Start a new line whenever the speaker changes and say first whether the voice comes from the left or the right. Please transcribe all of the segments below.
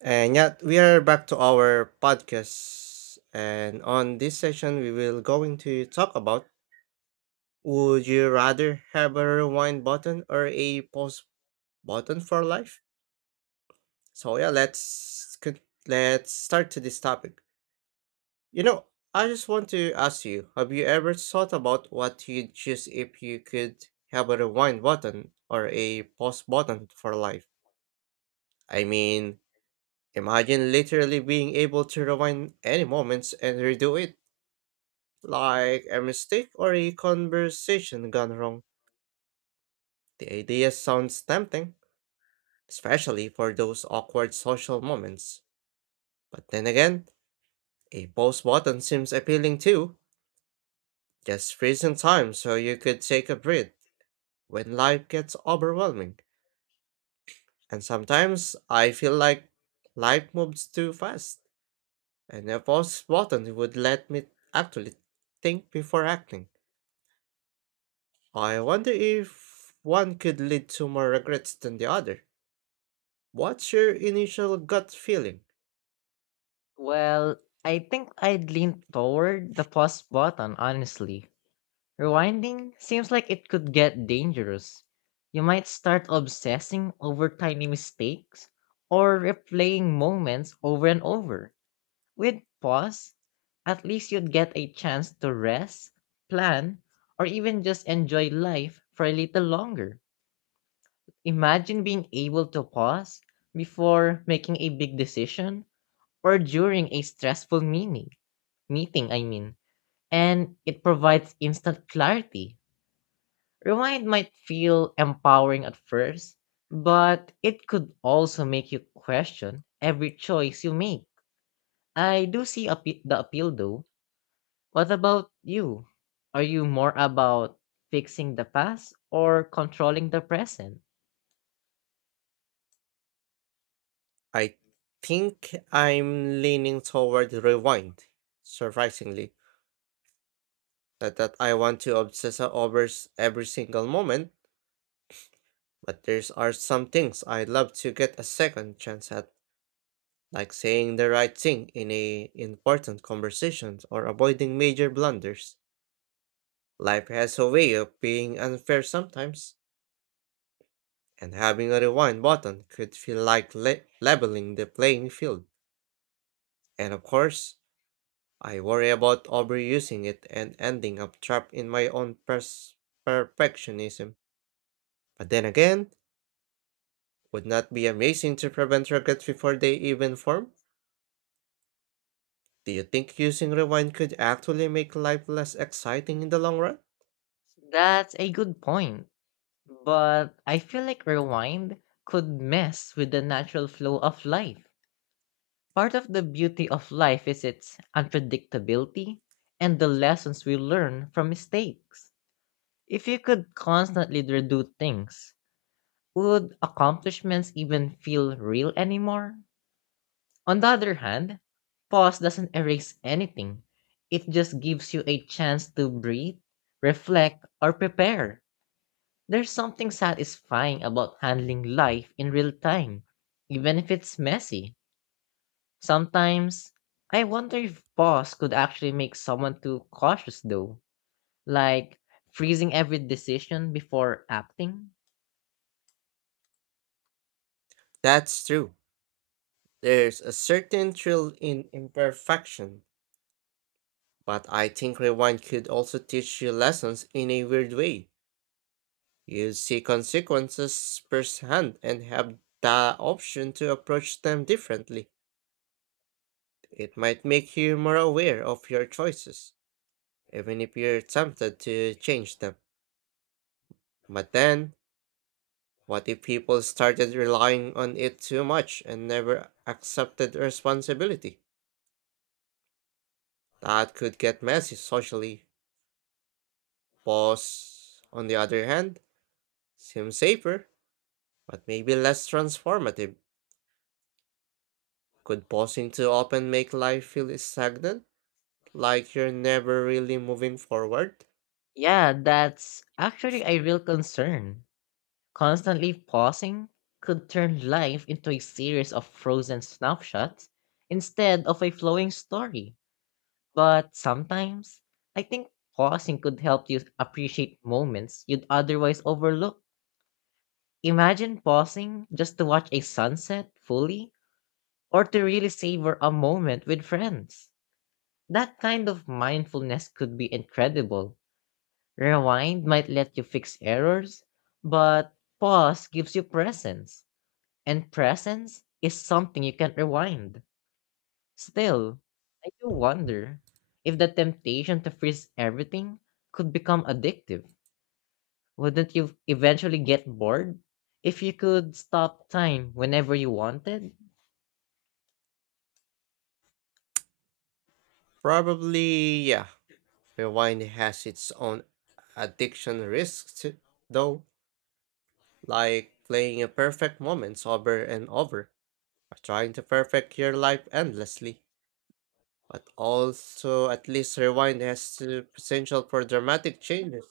right: And yet we are back to our podcast. And on this session we will going to talk about would you rather have a rewind button or a pause button for life? So yeah, let's start to this topic. You know, I just want to ask you, have you ever thought about what you'd choose if you could have a rewind button or a pause button for life? I mean, imagine literally being able to rewind any moments and redo it like a mistake or a conversation gone wrong. The idea sounds tempting, especially for those awkward social moments. But then again, a pause button seems appealing too. Just freeze in time so you could take a breath when life gets overwhelming. And sometimes I feel like life moves too fast, and a pause button would let me actually think before acting. I wonder if one could lead to more regrets than the other. What's your initial gut feeling?
left: Well, I think I'd lean toward the pause button, honestly. Rewinding seems like it could get dangerous. You might start obsessing over tiny mistakes or replaying moments over and over. With pause, at least you'd get a chance to rest, plan, or even just enjoy life for a little longer. Imagine being able to pause before making a big decision or during a stressful meeting, I mean, and it provides instant clarity. Rewind might feel empowering at first, but it could also make you question every choice you make. I do see the appeal though. What about you? Are you more about fixing the past or controlling the present?
right: I think I'm leaning toward rewind, surprisingly. Not that I want to obsess over every single moment, but there's are some things I'd love to get a second chance at, like saying the right thing in a important conversation or avoiding major blunders. Life has a way of being unfair sometimes, and having a rewind button could feel like leveling the playing field. And of course, I worry about overusing it and ending up trapped in my own perfectionism. But then again, would not be amazing to prevent regrets before they even form? Do you think using rewind could actually make life less exciting in the long run?
left: That's a good point, but I feel like rewind could mess with the natural flow of life. Part of the beauty of life is its unpredictability and the lessons we learn from mistakes. If you could constantly redo things, would accomplishments even feel real anymore? On the other hand, pause doesn't erase anything. It just gives you a chance to breathe, reflect, or prepare. There's something satisfying about handling life in real time, even if it's messy. Sometimes, I wonder if pause could actually make someone too cautious though, like freezing every decision before acting.
right: That's true. There's a certain thrill in imperfection. But I think rewind could also teach you lessons in a weird way. You see consequences firsthand and have the option to approach them differently. It might make you more aware of your choices, even if you're tempted to change them. But then, what if people started relying on it too much and never accepted responsibility? That could get messy socially. Pause, on the other hand, seems safer but maybe less transformative. Could pausing too often make life feel stagnant, like you're never really moving forward?
left: Yeah, that's actually a real concern. Constantly pausing could turn life into a series of frozen snapshots instead of a flowing story. But sometimes, I think pausing could help you appreciate moments you'd otherwise overlook. Imagine pausing just to watch a sunset fully or to really savor a moment with friends. That kind of mindfulness could be incredible. Rewind might let you fix errors, but pause gives you presence, and presence is something you can't rewind. Still, I do wonder if the temptation to freeze everything could become addictive. Wouldn't you eventually get bored if you could stop time whenever you wanted?
right: Probably, yeah. Rewind has its own addiction risks, too, though, like playing a perfect moment over and over, or trying to perfect your life endlessly. But also, at least rewind has the potential for dramatic changes.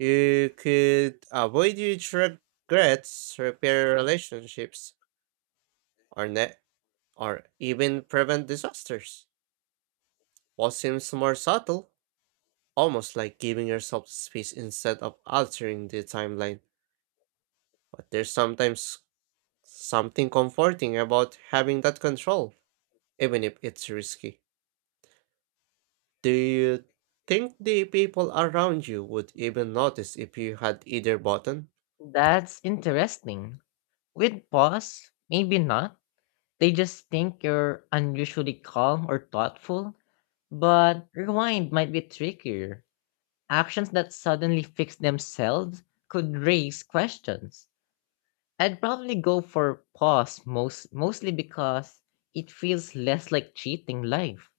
right: You could avoid huge regrets, repair relationships, or net or even prevent disasters. What seems more subtle, almost like giving yourself space instead of altering the timeline. But there's sometimes something comforting about having that control, even if it's risky. Do you think the people around you would even notice if you had either button?
left: That's interesting. With pause, maybe not. They just think you're unusually calm or thoughtful, but rewind might be trickier. Actions that suddenly fix themselves could raise questions. I'd probably go for pause mostly because it feels less like cheating life.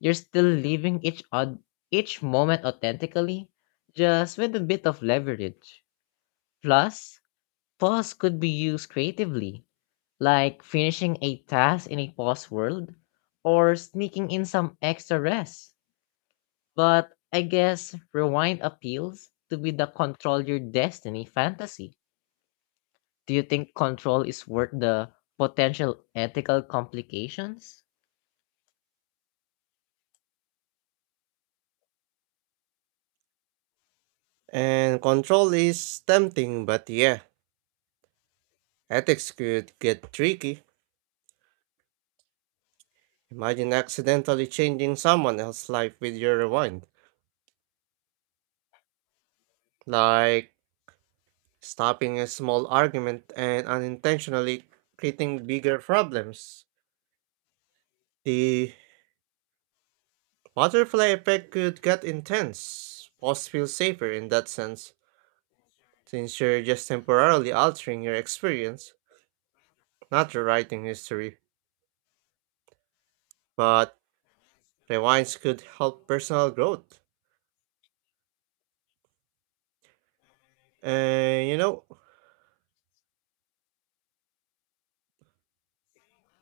left: You're still living each moment authentically, just with a bit of leverage. Plus, pause could be used creatively, like finishing a task in a pause world or sneaking in some extra rest. But I guess rewind appeals to be the control your destiny fantasy. Do you think control is worth the potential ethical complications?
right: And control is tempting, but yeah, ethics could get tricky. Imagine accidentally changing someone else's life with your rewind. Like stopping a small argument and unintentionally creating bigger problems. The butterfly effect could get intense. Pause feels safer in that sense, since you're just temporarily altering your experience, not rewriting history. But rewinds could help personal growth. And you know,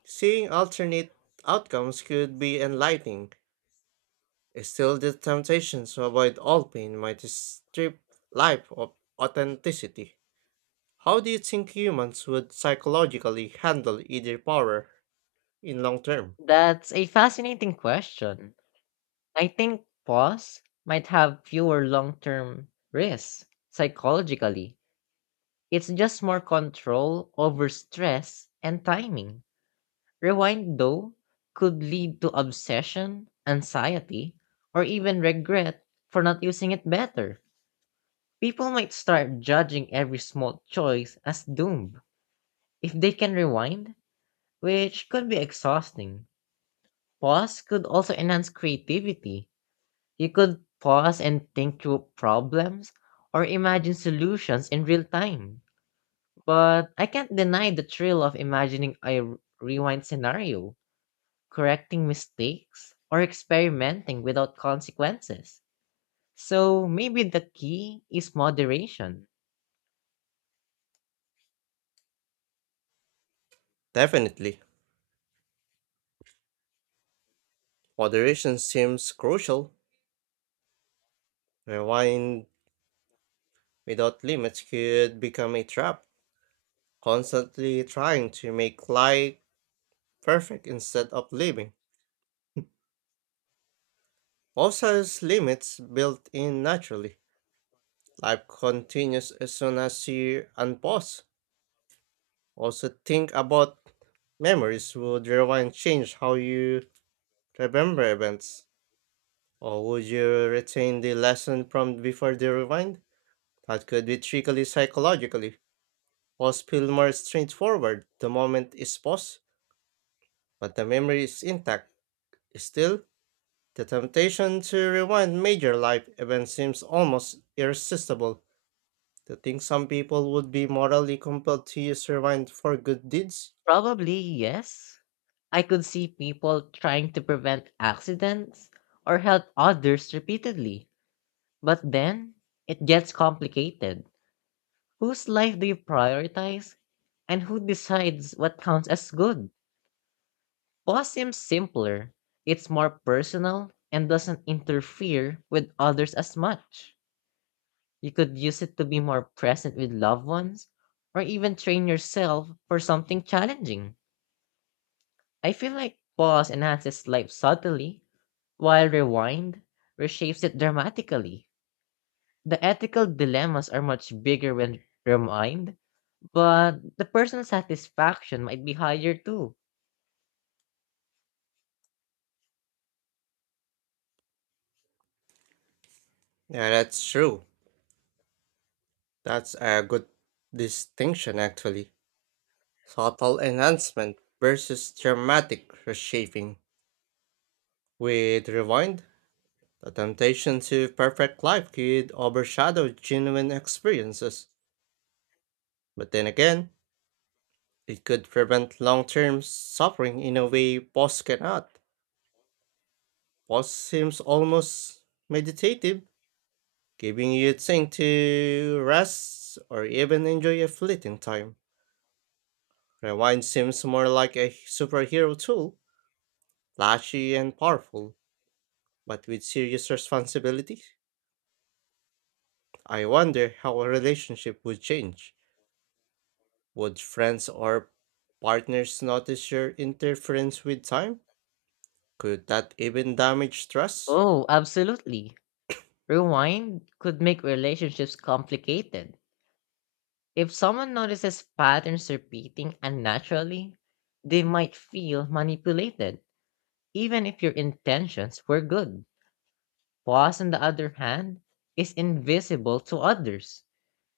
right: seeing alternate outcomes could be enlightening. Still, the temptation to avoid all pain might strip life of authenticity. How do you think humans would psychologically handle either power in long term?
left: That's a fascinating question. I think pause might have fewer long term risks psychologically. It's just more control over stress and timing. Rewind, though, could lead to obsession, anxiety, or even regret for not using it better. People might start judging every small choice as doomed if they can rewind, which could be exhausting. Pause could also enhance creativity. You could pause and think through problems or imagine solutions in real time. But I can't deny the thrill of imagining a rewind scenario, correcting mistakes, or experimenting without consequences. So maybe the key is moderation.
right: Definitely, moderation seems crucial. Rewind without limits could become a trap, constantly trying to make life perfect instead of living. Also, has limits built in naturally. Life continues as soon as you unpause. Also, think about memories. Would rewind change how you remember events? Or would you retain the lesson from before the rewind? That could be tricky psychologically. Pause feel more straightforward. The moment is paused, but the memory is intact. Still, the temptation to rewind major life events seems almost irresistible. To think some people would be morally compelled to use rewind for good deeds?
left: Probably yes. I could see people trying to prevent accidents or help others repeatedly, but then it gets complicated. Whose life do you prioritize? And who decides what counts as good? Pause seems simpler. It's more personal and doesn't interfere with others as much. You could use it to be more present with loved ones or even train yourself for something challenging. I feel like pause enhances life subtly, while rewind reshapes it dramatically. The ethical dilemmas are much bigger when rewind, but the personal satisfaction might be higher too.
right: Yeah, that's true. That's a good distinction, actually. Subtle enhancement versus dramatic reshaping. With rewind, the temptation to perfect life could overshadow genuine experiences, but then again, it could prevent long term suffering in a way pause cannot. Pause seems almost meditative, giving you thing to rest or even enjoy a fleeting time. Rewind seems more like a superhero tool, flashy and powerful, but with serious responsibility. I wonder how a relationship would change. Would friends or partners notice your interference with time? Could that even damage trust?
left: Oh, absolutely. Rewind could make relationships complicated. If someone notices patterns repeating unnaturally, they might feel manipulated, even if your intentions were good. Pause, on the other hand, is invisible to others,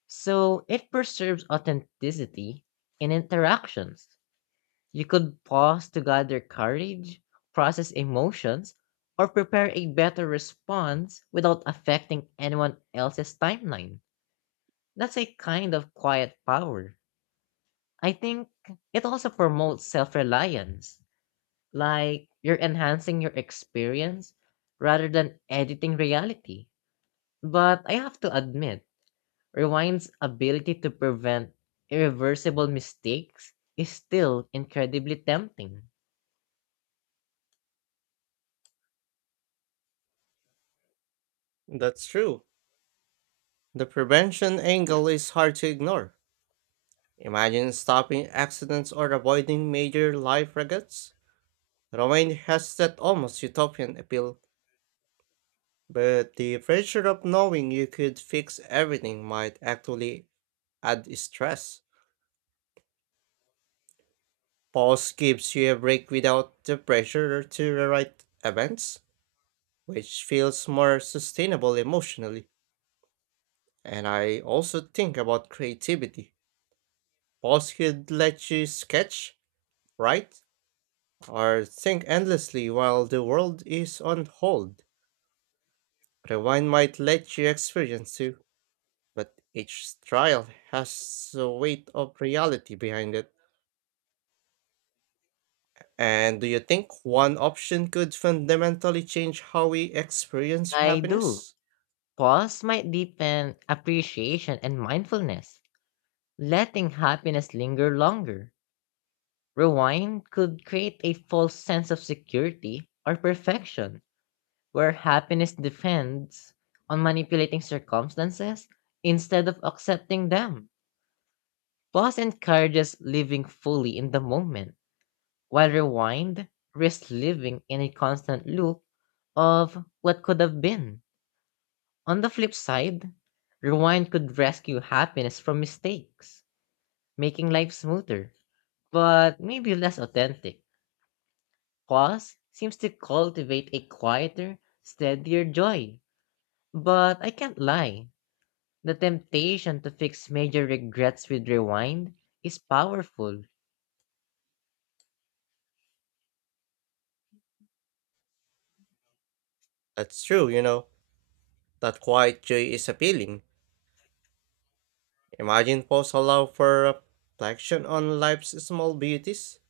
left: so it preserves authenticity in interactions. You could pause to gather courage, process emotions, or prepare a better response without affecting anyone else's timeline. That's a kind of quiet power. I think it also promotes self reliance, like you're enhancing your experience rather than editing reality. But I have to admit, Rewind's ability to prevent irreversible mistakes is still incredibly tempting.
right: That's true. The prevention angle is hard to ignore. Imagine stopping accidents or avoiding major life regrets. Romaine has that almost utopian appeal, but the pressure of knowing you could fix everything might actually add stress. Pause gives you a break without the pressure to rewrite events, which feels more sustainable emotionally. And I also think about creativity. Pause could let you sketch, write, or think endlessly while the world is on hold. Rewind might let you experience too, but each trial has the weight of reality behind it. And do you think one option could fundamentally change how we experience
left: I do.
right: happiness?
left: Pause might deepen appreciation and mindfulness, letting happiness linger longer. Rewind could create a false sense of security or perfection, where happiness depends on manipulating circumstances instead of accepting them. Pause encourages living fully in the moment, while rewind risks living in a constant loop of what could have been. On the flip side, rewind could rescue happiness from mistakes, making life smoother, but maybe less authentic. Pause seems to cultivate a quieter, steadier joy. But I can't lie, the temptation to fix major regrets with rewind is powerful.
right: That's true, you know. That quiet joy is appealing. Imagine pause allow for reflection on life's small beauties,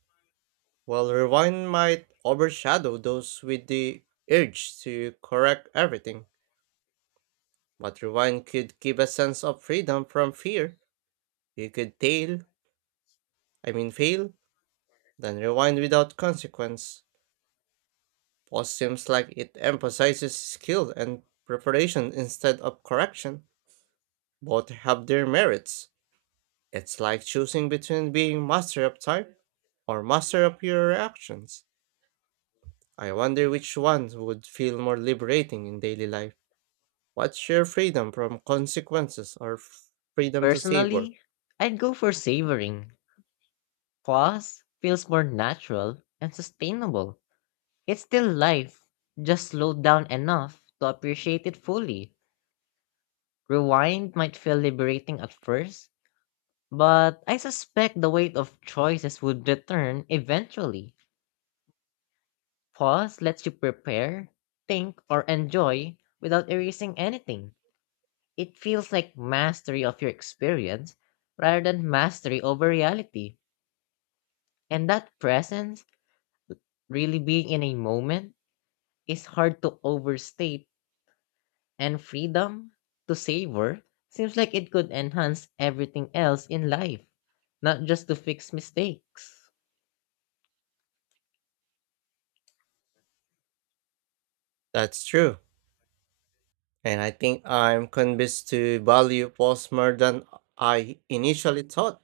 right: while rewind might overshadow those with the urge to correct everything. But rewind could give a sense of freedom from fear. You could fail, fail, then rewind without consequence. Pause seems like it emphasizes skill and preparation instead of correction. Both have their merits. It's like choosing between being master of time or master of your reactions. I wonder which one would feel more liberating in daily life. What's your freedom from consequences or freedom to savor?
left: Personally, I'd go for savoring. Pause feels more natural and sustainable. It's still life, just slowed down enough to appreciate it fully. Rewind might feel liberating at first, but I suspect the weight of choices would return eventually. Pause lets you prepare, think, or enjoy without erasing anything. It feels like mastery of your experience rather than mastery over reality. And that presence, really being in a moment, is hard to overstate, and freedom to savor seems like it could enhance everything else in life, not just to fix mistakes.
right: That's true. And I think I'm convinced to value pause more than I initially thought.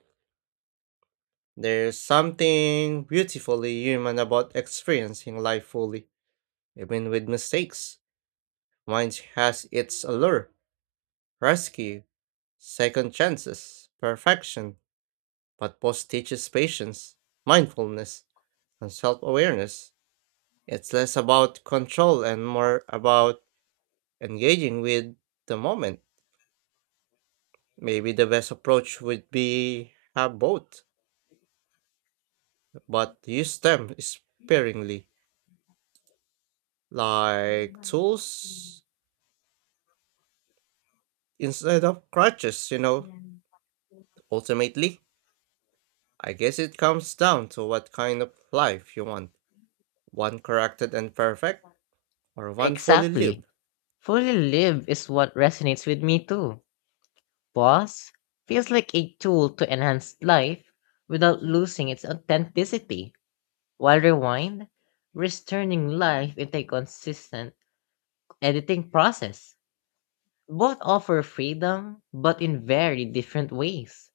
right: There's something beautifully human about experiencing life fully, even with mistakes. Wine has its allure, rescue, second chances, perfection, but post teaches patience, mindfulness, and self awareness. It's less about control and more about engaging with the moment. Maybe the best approach would be have both, but use them sparingly, like tools instead of crutches. Ultimately, I guess it comes down to what kind of life you want, one corrected and perfect, or one fully
left: Exactly.
right: lived.
left: Fully live is what resonates with me too. Pause feels like a tool to enhance life without losing its authenticity, while rewind risks turning life into a consistent editing process. Both offer freedom, but in very different ways.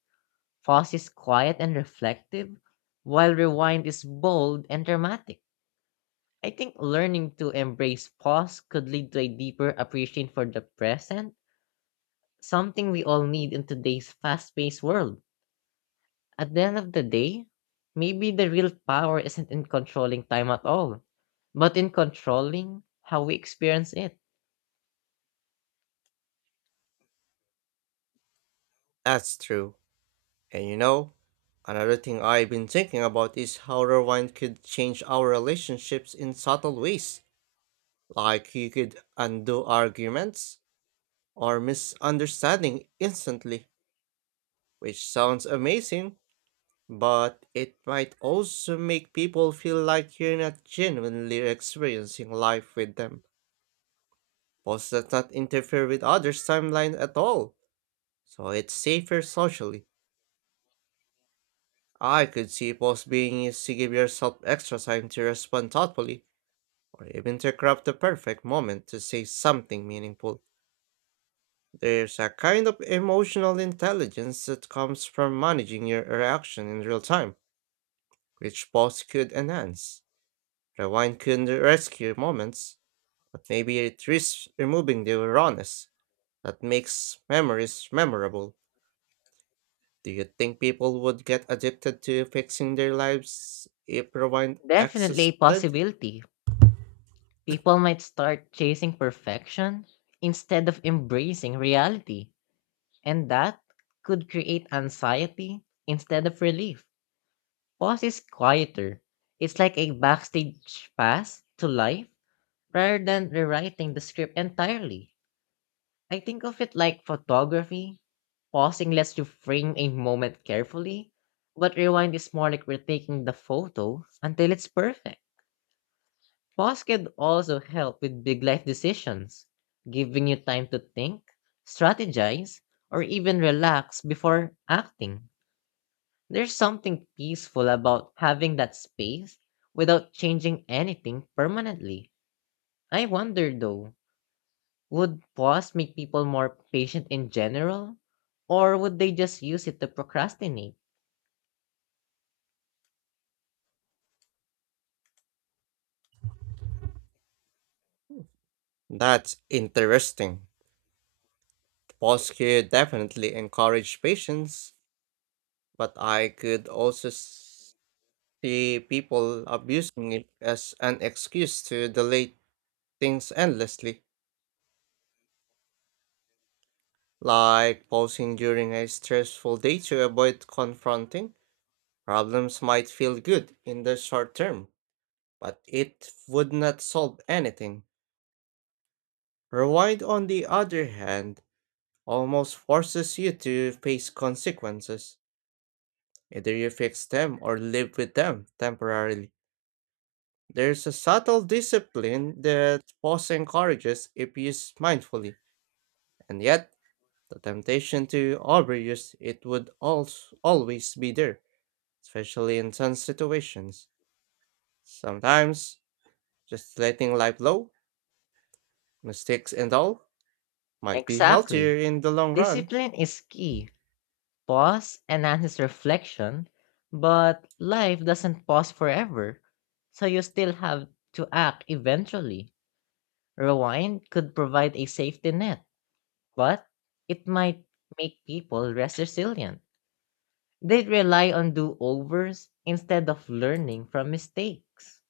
left: Fuzz is quiet and reflective, while Rewind is bold and dramatic. I think learning to embrace pause could lead to a deeper appreciation for the present, something we all need in today's fast paced world. At the end of the day, maybe the real power isn't in controlling time at all, but in controlling how we experience it.
right: That's true. And you know, another thing I've been thinking about is how rewind could change our relationships in subtle ways. Like, you could undo arguments or misunderstanding instantly, which sounds amazing. But it might also make people feel like you're not genuinely experiencing life with them. Posts that not interfere with others' timeline at all, so it's safer socially. I could see posts being used to give yourself extra time to respond thoughtfully, or even to craft the perfect moment to say something meaningful. There's a kind of emotional intelligence that comes from managing your reaction in real time, which posts could enhance. Rewind could rescue moments. But maybe it risks removing the rawness that makes memories memorable. Do you think people would get addicted to fixing their lives if rewind
left: Definitely a
right: existed?
left: possibility. People might start chasing perfection instead of embracing reality. And that could create anxiety instead of relief. Pause is quieter. It's like a backstage pass to life rather than rewriting the script entirely. I think of it like photography. Pausing lets you frame a moment carefully, but rewind is more like retaking the photo until it's perfect. Pause can also help with big life decisions, giving you time to think, strategize, or even relax before acting. There's something peaceful about having that space without changing anything permanently. I wonder though, would pause make people more patient in general? Or would they just use it to procrastinate?
right: That's interesting. Pause could definitely encourage patience, but I could also see people abusing it as an excuse to delay things endlessly, like pausing during a stressful day to avoid confronting. Problems might feel good in the short term, but it would not solve anything. Rewind, on the other hand, almost forces you to face consequences. Either you fix them or live with them temporarily. There's a subtle discipline that pause encourages if used mindfully, and yet the temptation to overuse it would also always be there, especially in some situations. Sometimes just letting life flow, mistakes and all, might be healthier
left: Exactly.
right: in the long run.
left: Discipline is key. Pause enhances reflection, but life doesn't pause forever, so you still have to act eventually. Rewind could provide a safety net, but it might make people less resilient. They rely on do overs instead of learning from mistakes.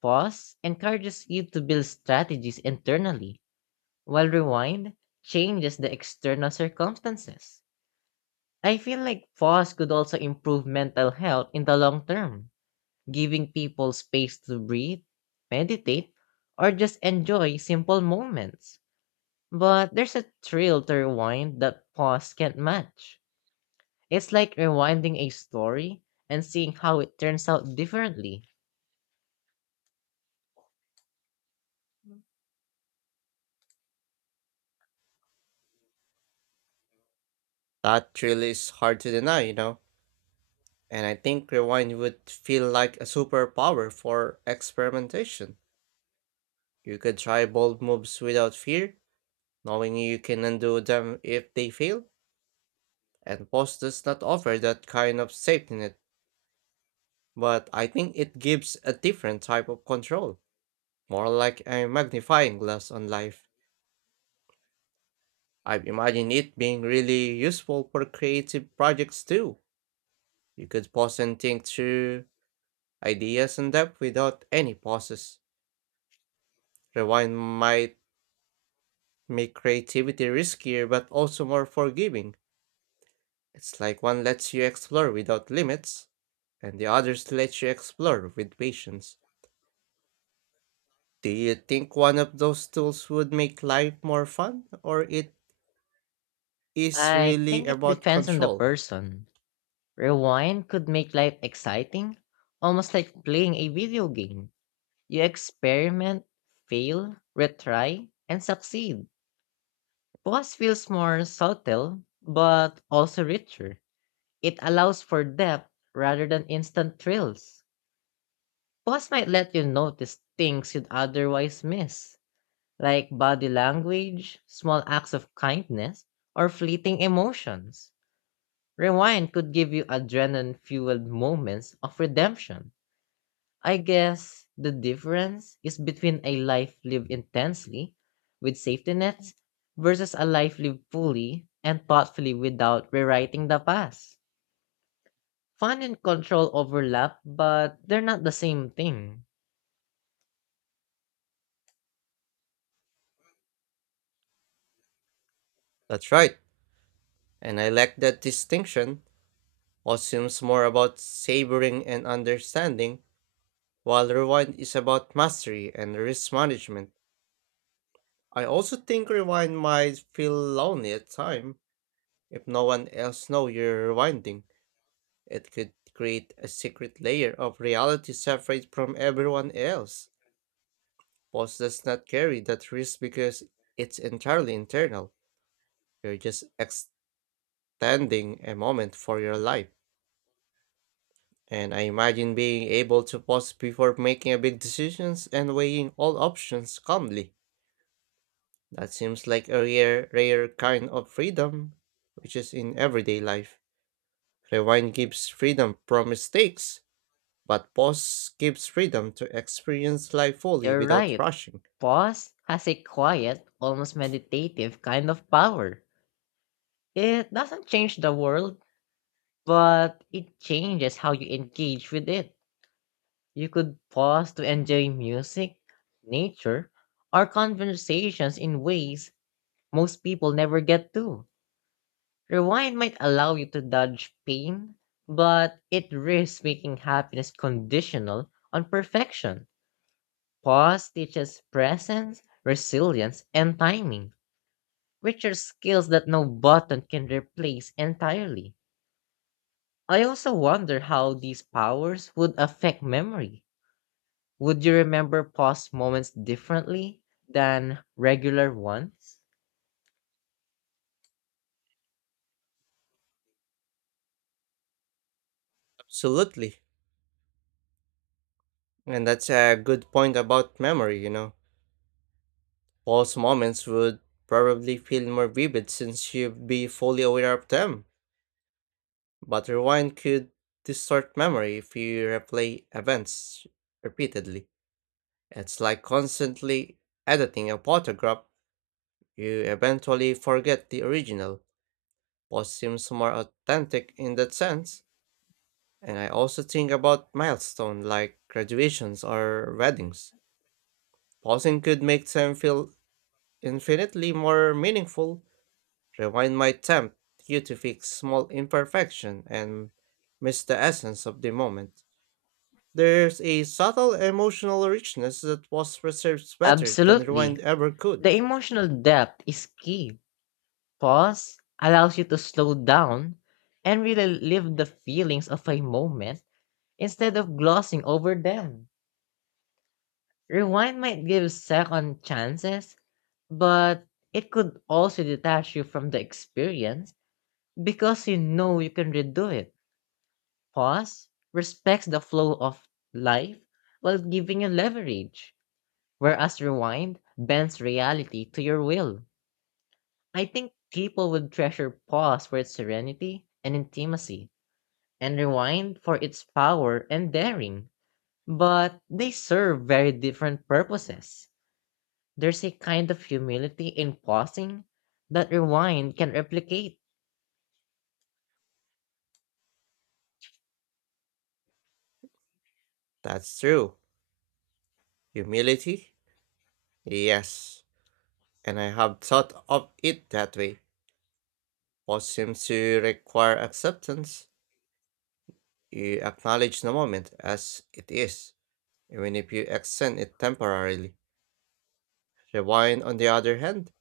left: Pause encourages you to build strategies internally, while rewind changes the external circumstances. I feel like pause could also improve mental health in the long term, giving people space to breathe, meditate, or just enjoy simple moments. But there's a thrill to rewind that pause can't match. It's like rewinding a story and seeing how it turns out differently.
right: That really is hard to deny, you know. And I think rewind would feel like a superpower for experimentation. You could try bold moves without fear, knowing you can undo them if they fail, and post does not offer that kind of safety net. But I think it gives a different type of control, more like a magnifying glass on life. I've imagined it being really useful for creative projects too. You could pause and think through ideas in depth without any pauses. Rewind might make creativity riskier but also more forgiving. It's like one lets you explore without limits, and the others lets you explore with patience. Do you think one of those tools would make life more fun, or it is
left: I
right: really
left: think it
right: about
left: depends on the
right: control?
left: person. Rewind could make life exciting, almost like playing a video game. You experiment, fail, retry, and succeed. Pause feels more subtle, but also richer. It allows for depth rather than instant thrills. Pause might let you notice things you'd otherwise miss, like body language, small acts of kindness, or fleeting emotions. Rewind could give you adrenaline fueled moments of redemption. I guess the difference is between a life lived intensely with safety nets versus a life lived fully and thoughtfully without rewriting the past. Fun and control overlap, but they're not the same thing.
right: That's right, and I like that distinction. What seems more about savoring and understanding, while rewind is about mastery and risk management. I also think rewind might feel lonely at time. If no one else knows you're rewinding, it could create a secret layer of reality separate from everyone else. Boss does not carry that risk because it's entirely internal. You're just extending a moment for your life. And I imagine being able to pause before making a big decisions and weighing all options calmly. That seems like a rare, rare kind of freedom, which is in everyday life. Rewind gives freedom from mistakes, but pause gives freedom to experience life fully
left: You're
right: without
left: right.
right: rushing.
left: Pause has a quiet, almost meditative kind of power. It doesn't change the world, but it changes how you engage with it. You could pause to enjoy music, nature, or conversations in ways most people never get to. Rewind might allow you to dodge pain, but it risks making happiness conditional on perfection. Pause teaches presence, resilience, and timing, which are skills that no button can replace entirely. I also wonder how these powers would affect memory. Would you remember past moments differently than regular ones?
right: Absolutely. And that's a good point about memory, you know. Pause moments would probably feel more vivid since you'd be fully aware of them. But rewind could distort memory if you replay events repeatedly. It's like constantly editing a photograph. You eventually forget the original, but seems more authentic in that sense. And I also think about milestones like graduations or weddings. Pausing could make them feel infinitely more meaningful. Rewind might tempt you to fix small imperfection and miss the essence of the moment. There's a subtle emotional richness that was preserved better than
left: Absolutely.
right: rewind ever could.
left: The emotional depth is key. Pause allows you to slow down and really live the feelings of a moment instead of glossing over them. Rewind might give second chances, but it could also detach you from the experience because you know you can redo it. Pause respects the flow of life while giving you leverage, whereas rewind bends reality to your will. I think people would treasure pause for its serenity and intimacy, and rewind for its power and daring. But they serve very different purposes. There's a kind of humility in pausing that rewind can replicate.
right: That's true. Humility? Yes. And I have thought of it that way. What seems to require acceptance, you acknowledge the moment as it is, even if you extend it temporarily. Rewind, on the other hand,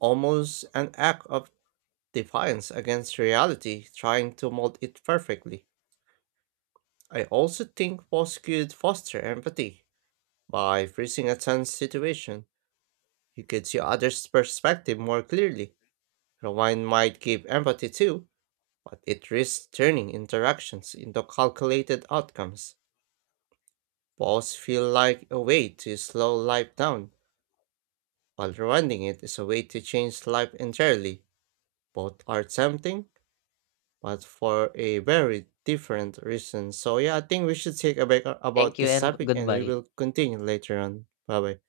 right: almost an act of defiance against reality, trying to mold it perfectly. I also think foss could foster empathy. By freezing a tense situation, you could see others' perspective more clearly. Rewind might give empathy too, but it risks turning interactions into calculated outcomes. Balls feel like a way to slow life down, while running it is a way to change life entirely. Both are tempting, but for a very different reason. So yeah, I think we should take a break
left: Thank
right: about
left: you
right: this
left: and
right: topic and we
left: goodbye.
right: will continue later on. Bye bye.